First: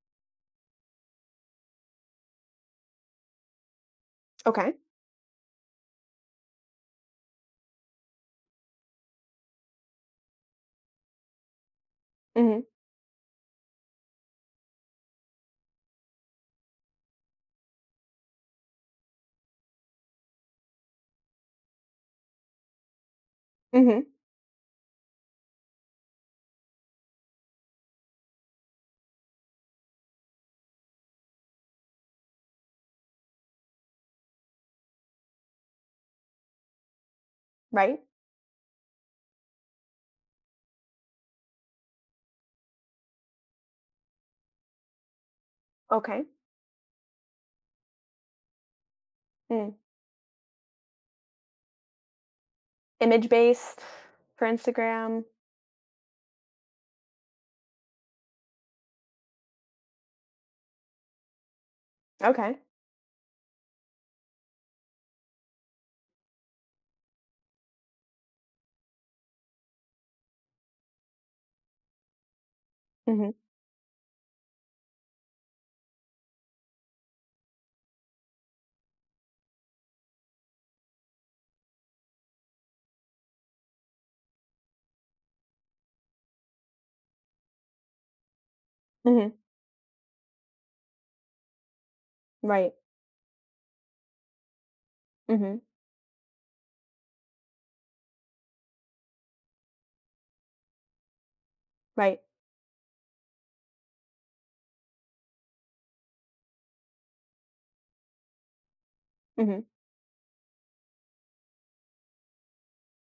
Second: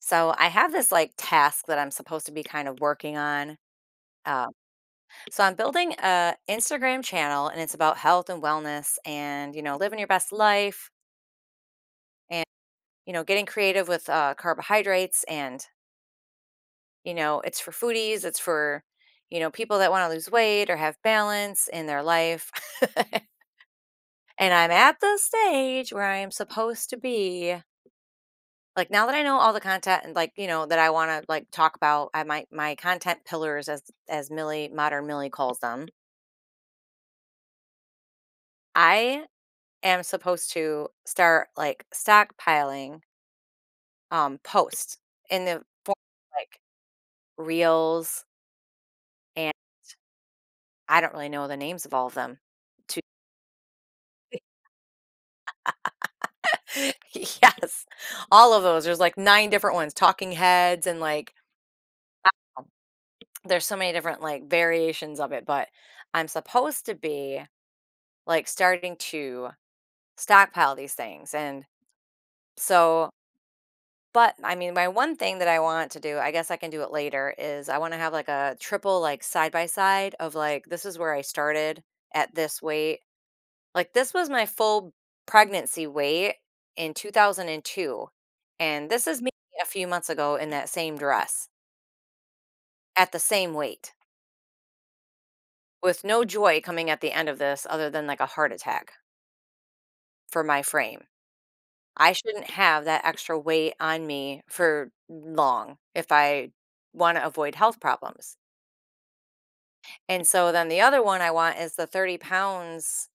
So I have this like task that I'm supposed to be kind of working on. Um, Okay. so I'm building a Instagram channel, and it's about health and wellness, and you know, living your best life, and Mhm. you know, getting creative with carbohydrates, and you know, it's for foodies, it's for you know, people that want to lose weight or have balance in their life. Mhm. And I'm at the stage where I am supposed to be like now that I know all the content and like, you know, that I want to like talk about I my my content pillars as Millie, modern Millie calls them. Right. I am supposed to start like stockpiling posts in the form Okay. of, like reels and Mm. I don't really know the names of all of them. To Image based for Instagram. yes. All of those. There's like nine different ones, talking heads and like I Okay. don't know. There's so many different like variations of it, but I'm supposed to be like starting to stockpile these things. And so, Mhm. but I mean, my one thing that I want to do, I guess I can do it later, is I want to have like a triple, like side by side of like, this is where I started at this weight. Like, this was my full pregnancy weight in 2002. And this is me Mhm. a few months ago in that same dress Right. at the same weight Mhm. with no joy coming at the end of this other than like a heart attack for my frame. I Right. shouldn't have that extra weight on me for long if I want to avoid health problems. Mhm. And so then the other one I want is the 30 pounds,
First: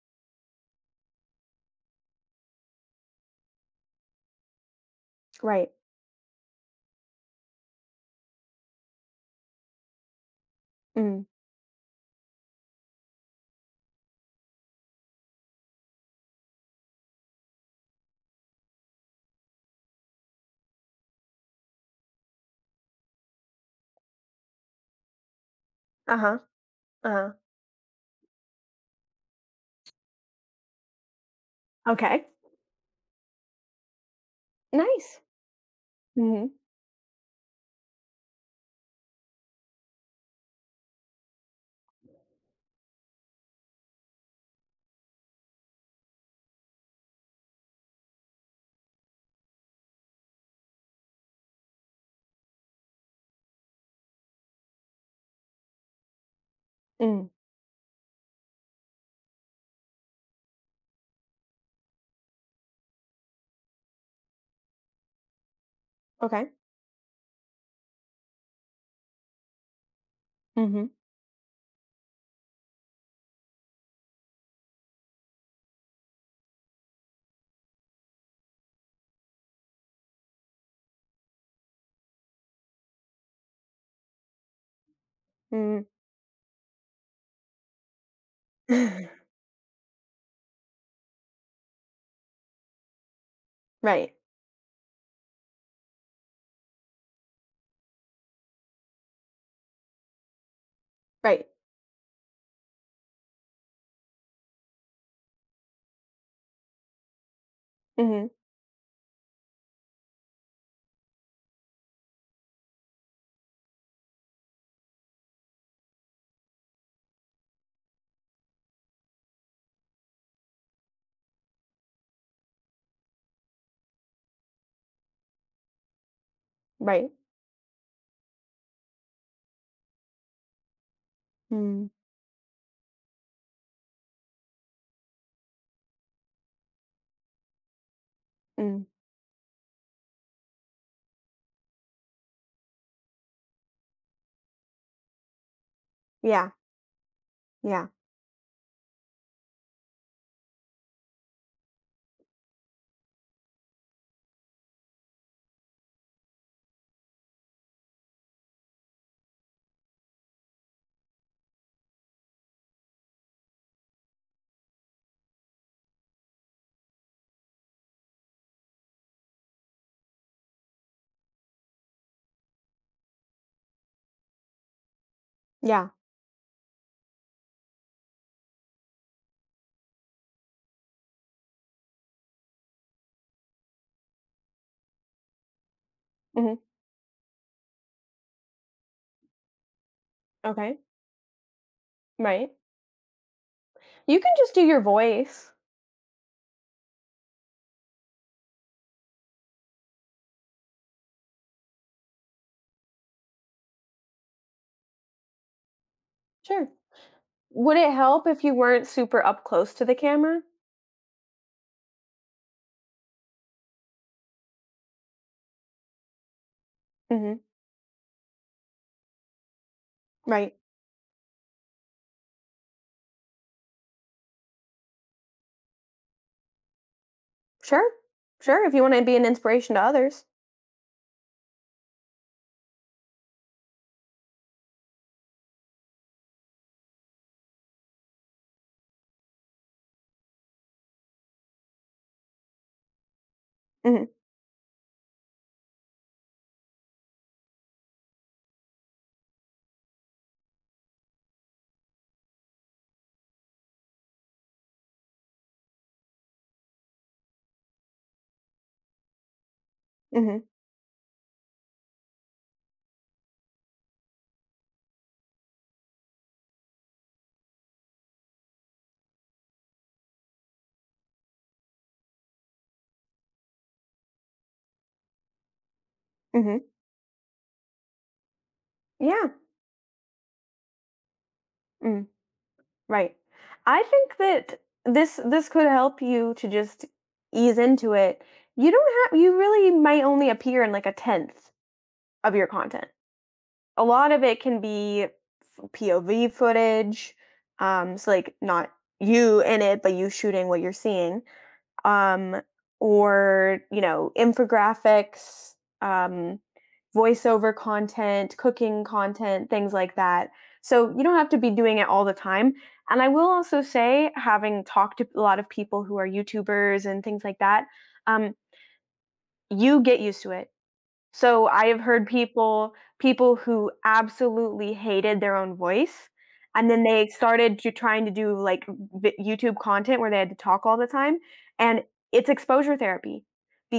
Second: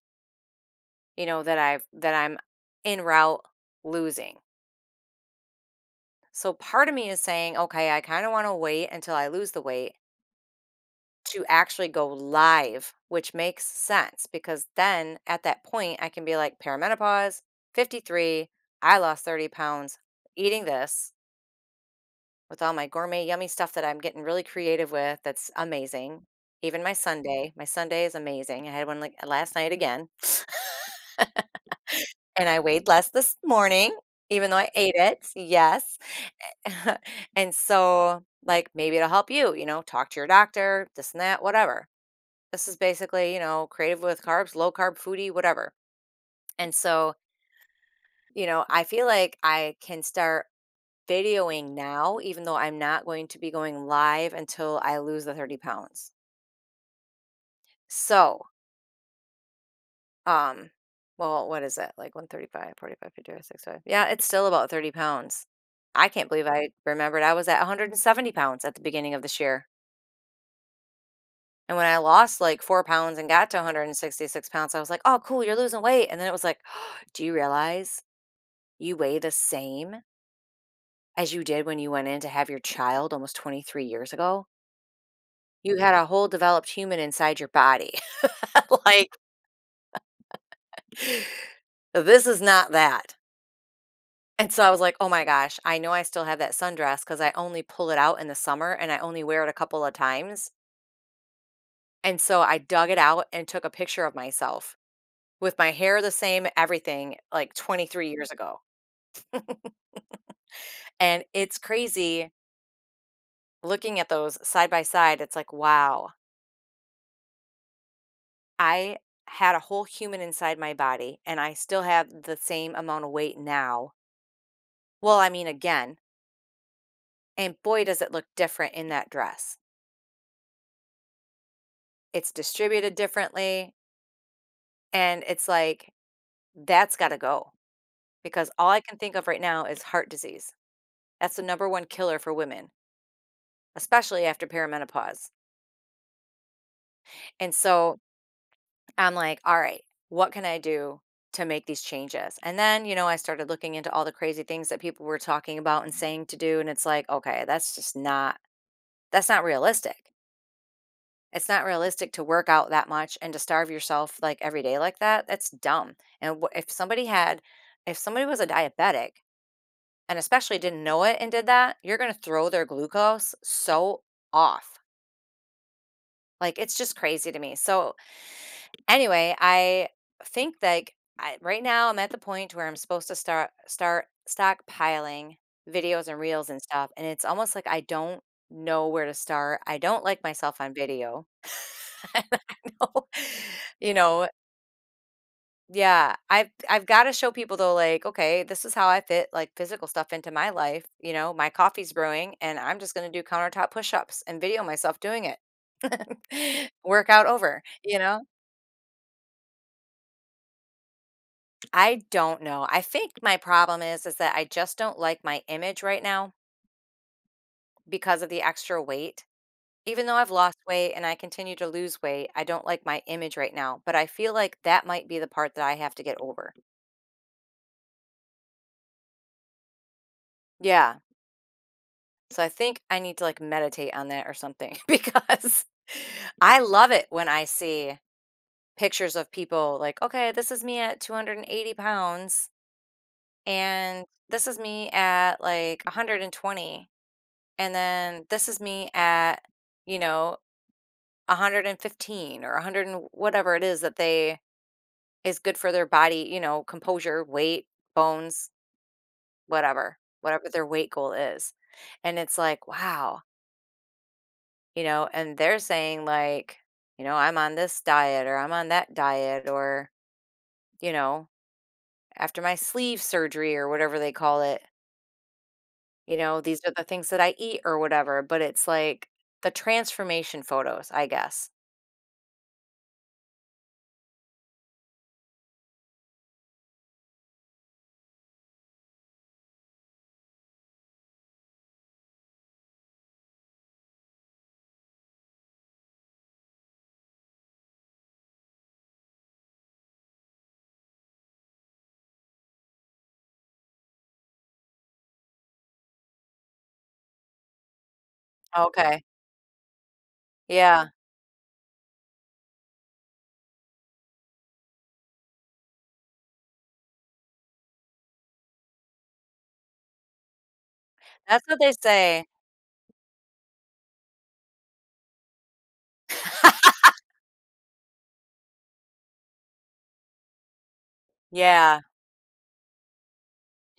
you know, that I'm in route losing. Right. So part of me is saying, okay, I kind of want to wait until I lose the weight Mm. to actually go live, which makes sense because then at that point I can be like perimenopause, 53, I lost 30 pounds eating this with all my gourmet yummy stuff that I'm getting really creative with that's Uh amazing. huh. Even my Uh huh. Sunday, my Sunday is amazing. I had one like last night again, Okay. and I weighed less this morning, even though I ate Nice. it. Yes. Mhm. And so, like, maybe it'll help you, you know, talk to your doctor, this and that, whatever. This is basically, you know, creative with carbs, low carb foodie, whatever. And so, you know, I feel like I can start videoing now, even though I'm not going to be going live until I lose the 30 pounds. Mm. So, um, well, what is it? Like 135, 45, 55, 65. Yeah, it's still about 30 pounds. I can't believe Okay. I remembered I was at 170 pounds at the beginning of this year. Mhm. And when I lost like 4 pounds and got to 166 pounds, I was like, oh, cool, you're losing weight. And then it was like, do you realize you weigh the same as you did when you went in to have your child almost 23 years ago? You Mm. had a whole developed human inside your body. Like, this is not that. right. And so I was like, "Oh my gosh, I know I still have that sundress because I only pull it out in the summer and I only wear it a couple of times." Right. And so I dug it out and took a picture of myself with my hair the same, everything, like 23 Mhm. years ago. And it's crazy looking at those side by side. It's like, wow, I had a whole human inside my body and I still have the same amount of weight now. Well, I mean, again, Right. and boy, does it look different in that dress. Mm. It's distributed differently. And it's like, that's gotta go, because all I Mm. can think of right now is heart disease. That's the number 1 killer for women, especially after perimenopause, Yeah. and Yeah. so, I'm like, "All right, what can I do to make these changes?" And then, you know, I started looking into all the crazy things that people were talking about and saying to do, and it's like, "Okay, that's just not that's not realistic." It's not realistic to work out that much and to starve yourself, like, every day like that, that's dumb, and wha if somebody had if somebody was a diabetic and especially didn't know it and did that, you're going to throw their glucose so off. Yeah. Like it's just crazy to me. So anyway, I think like I, right now I'm at the point where I'm supposed to start stockpiling videos and reels Mhm. and stuff, and it's almost like I don't know where to start. I don't like myself on Okay. video. I Right. don't know, you You know, can just do your voice. yeah, I've gotta show people though, like, okay, this is how I fit like physical stuff into my life. You know, my coffee's brewing and I'm just gonna do countertop push-ups and video myself doing it. Sure. Workout over, Would it you know? help if you weren't super up close to the camera? I don't know. I think my problem is that I just don't like my image right now Mhm. because of the extra weight. Even though I've Right. lost weight and I continue to lose weight, I don't like my image right now, but I feel like that might be the part that I have to get over. Sure. Sure. If you want to be an inspiration to others. Yeah. So I think I need to, like, meditate on that or something because I love it when I see pictures of people like, "Okay, this is me at 280 pounds, and Hmm. this is me at, like, 120, and then this is me at, you know, 115 or 100 and whatever it is that they is good for their body, you know, composure, weight, bones, whatever, Hmm. whatever their weight goal is." And it's like, "Wow." You know, and they're saying like, you know, I'm on this diet or I'm on that diet or, you know, after my sleeve surgery or whatever they call it, you know, Hmm. these are the things that I eat or whatever, but it's like Yeah. the transformation photos, I guess. Mm. Right. I think that this could help you to just ease into it. You don't have. You really might only appear in like a tenth of your content. A lot of it can be POV footage. So like not you in it, but you shooting what you're seeing. um, or you know infographics, um, voiceover content, cooking Okay. content, things like that, Yeah. so you don't have to be doing it all the time. And I will also say, having talked to a lot of people who are youtubers and things like that, um, you get used to it. That's So what I they have heard say. People who absolutely hated their own voice, and then they started to trying to do, like, vi YouTube content where they had to talk all the time, Yeah. and it's exposure therapy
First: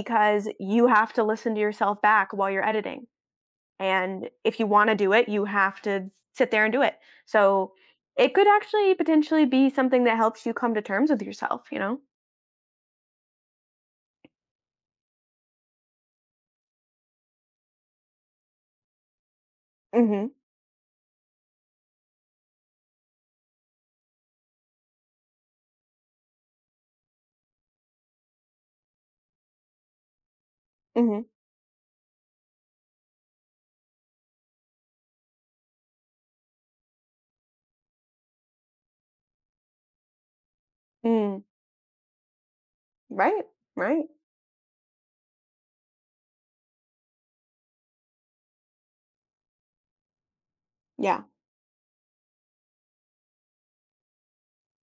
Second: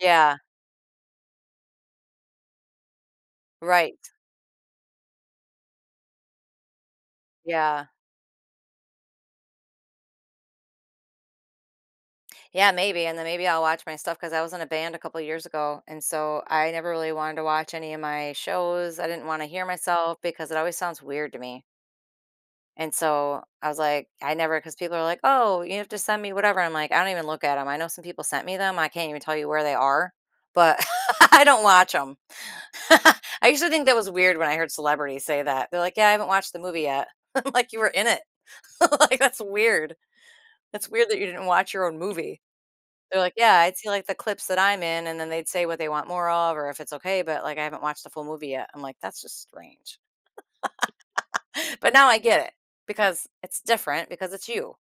Yeah. you have to listen to yourself back while you're editing, Right. and if you wanna do it, you have to sit there and do it. So Yeah. it could actually potentially be something that helps you come to terms with yourself, you know? Yeah, maybe. And then maybe I'll watch my stuff because I was in a band a couple years ago. And so I never really wanted to watch any of my shows. I didn't want to hear myself Mhm, because it always sounds weird to me. And so I was like, I never, because people are like, oh, you have to send me whatever. I'm like, I don't even look at them. I know some people sent me them. I can't even tell you where they are, but mhm, I don't watch them. I used to think that was weird when I heard celebrities say that. They're like, yeah, I haven't watched the movie yet. I'm like, you were in it. Like, that's weird. That's weird that you mm. didn't watch your own movie. They're like, Right, yeah, I'd see like right. the clips that I'm in, and then they'd say what they want more of or if it's okay, but like, I haven't watched the full movie yet. I'm like, that's just strange. Yeah, But now I get it because it's different because it's you.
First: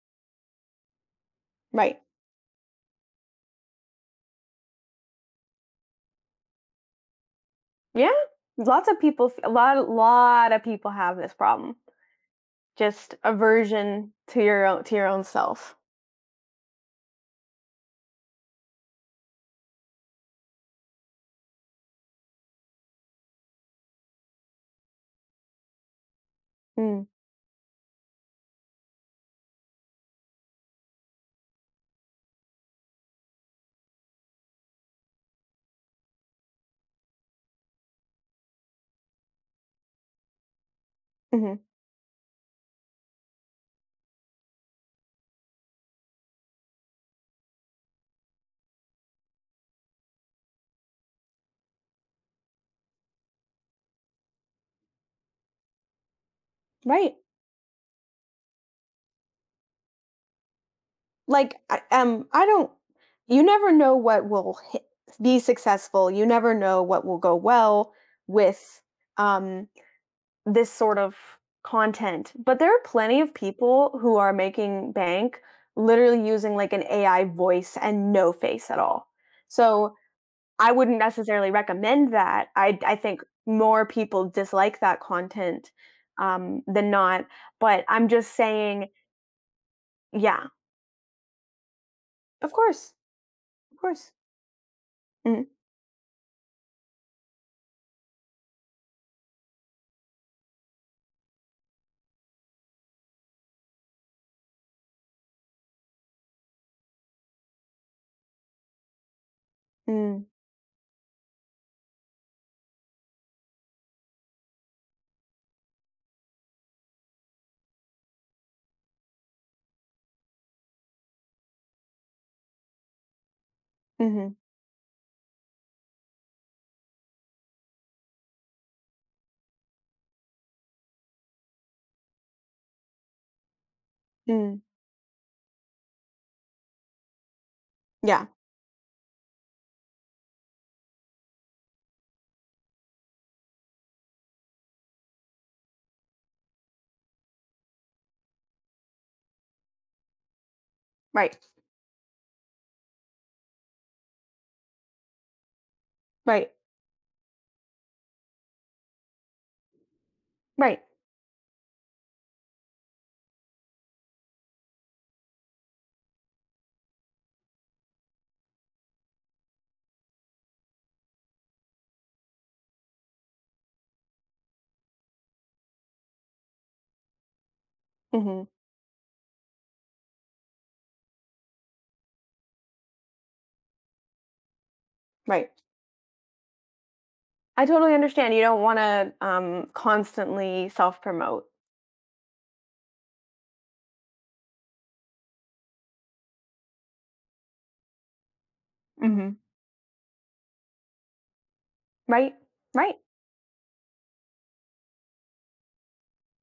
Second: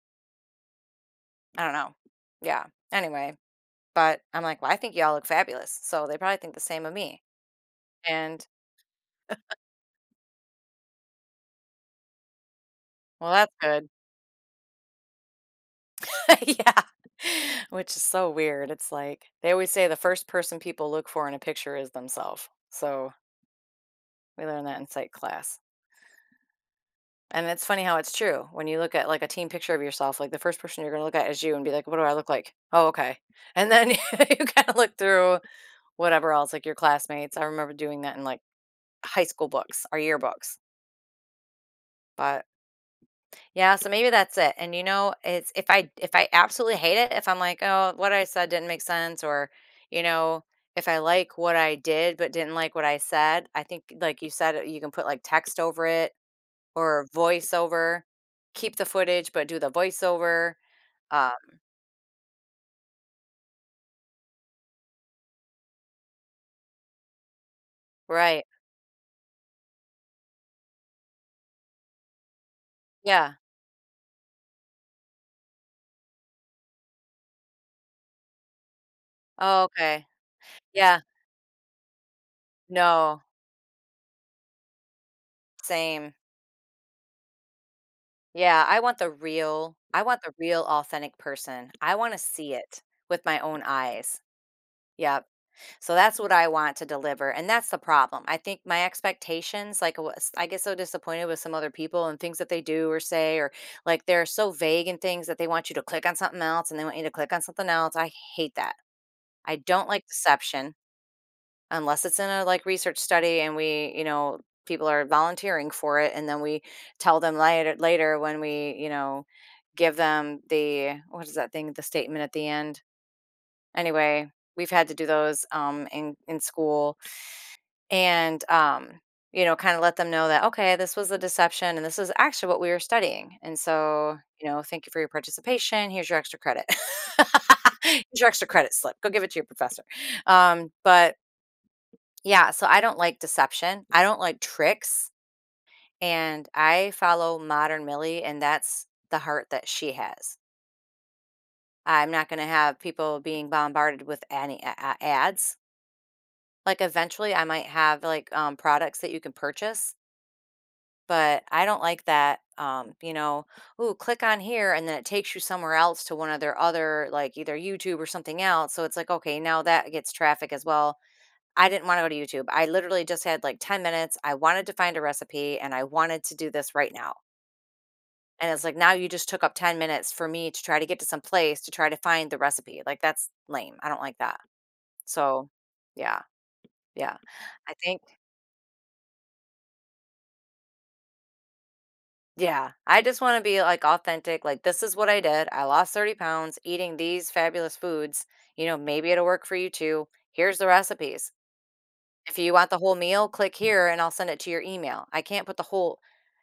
I don't know. right. Yeah. Anyway, but I'm like, well, I think y'all look fabulous. So they probably think the same of me. Yeah, And lots of people a lot of people have this problem. Just well, that's good. aversion to your own self. Yeah. Which is so weird. It's like they always say the first person people look for in a picture is themselves. So we learned that in psych class. Mm, And it's funny how it's true. When you look at like a team picture of yourself, like the first person you're going to look at is you and be like, what do I look like? Oh, okay. And then you kind of look through whatever else, like your classmates. I remember doing that in like high school books, our yearbooks. mhm, But yeah, so maybe that's it, and, you know, it's if I absolutely hate it, if I'm like, "Oh, what I said didn't make sense," or, you know, if I like what I did but didn't like what I said, I think, like you said, you can put, like, text over it or right. voiceover. Keep the footage, but do the voiceover. Um, Like I don't You never know what will hit, be successful. You never know what will go well right. with um this sort of content. But there are plenty of Yeah. people who are making bank literally using like an AI voice and no face at all. Oh, So okay. I wouldn't Yeah. necessarily recommend that. I No, think more people dislike that content, same. Than not, but I'm just Yeah, saying I want the yeah, real authentic person. I wanna of see it course, with my own of course. eyes. Yep. Mhm, So that's what I want to deliver, and that's the problem. I think my expectations, like, I get so disappointed with some other people and things that they do or say, or like they're so vague in things that they want you to click on something else and they want you to click on something else. I hate that. I don't mm, like mhm, deception unless it's in a like research study and we, you know, people are volunteering for it, and then we tell them later when we, you know, give them the what is that thing, the statement at the end. Anyway, mm. we've had to do those in school and you know kind of let them know that okay this was a deception and this is actually what we were studying and so Mm-hmm, you mm-hmm. know thank you for your participation here's your extra credit here's Yeah, your extra credit slip go give it to your professor. But yeah so I don't like deception I don't like tricks and I follow modern millie and that's the heart that she has. right, I'm not going to have people being bombarded with ads right, like eventually I might have like products that you can purchase. right, But I don't like that, you know, "Ooh, click on here," and then it takes you somewhere else to one of their other, like, either YouTube or something else, so it's like, "Okay, now that gets traffic as well." I didn't wanna go to YouTube. I literally just had, like, 10 minutes, I wanted to find a recipe, and I wanted to do this right now, mhm, and it's like, now you just took up 10 minutes for me to try to get to some place to try to find the recipe, like, that's lame, I don't like that. So, right. yeah, yeah. I I totally think understand, you don't wanna, constantly self-promote. Yeah, I just want to be like authentic. Like, this is what I did. I lost 30 pounds eating these fabulous foods. You know, maybe it'll Mhm. work for you too. Here's the recipes. Right, If you want the whole right, meal, click here and I'll send it to your email. I can't put the whole,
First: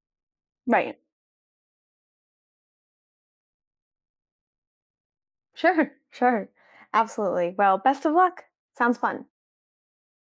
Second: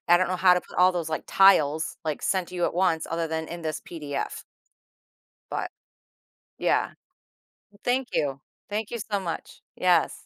I don't know how to put all right. those like tiles like sent to you at once other than in this PDF. But Sure, sure. yeah, Absolutely. Well, best thank of you. luck. Thank you Sounds so fun. much. Yes.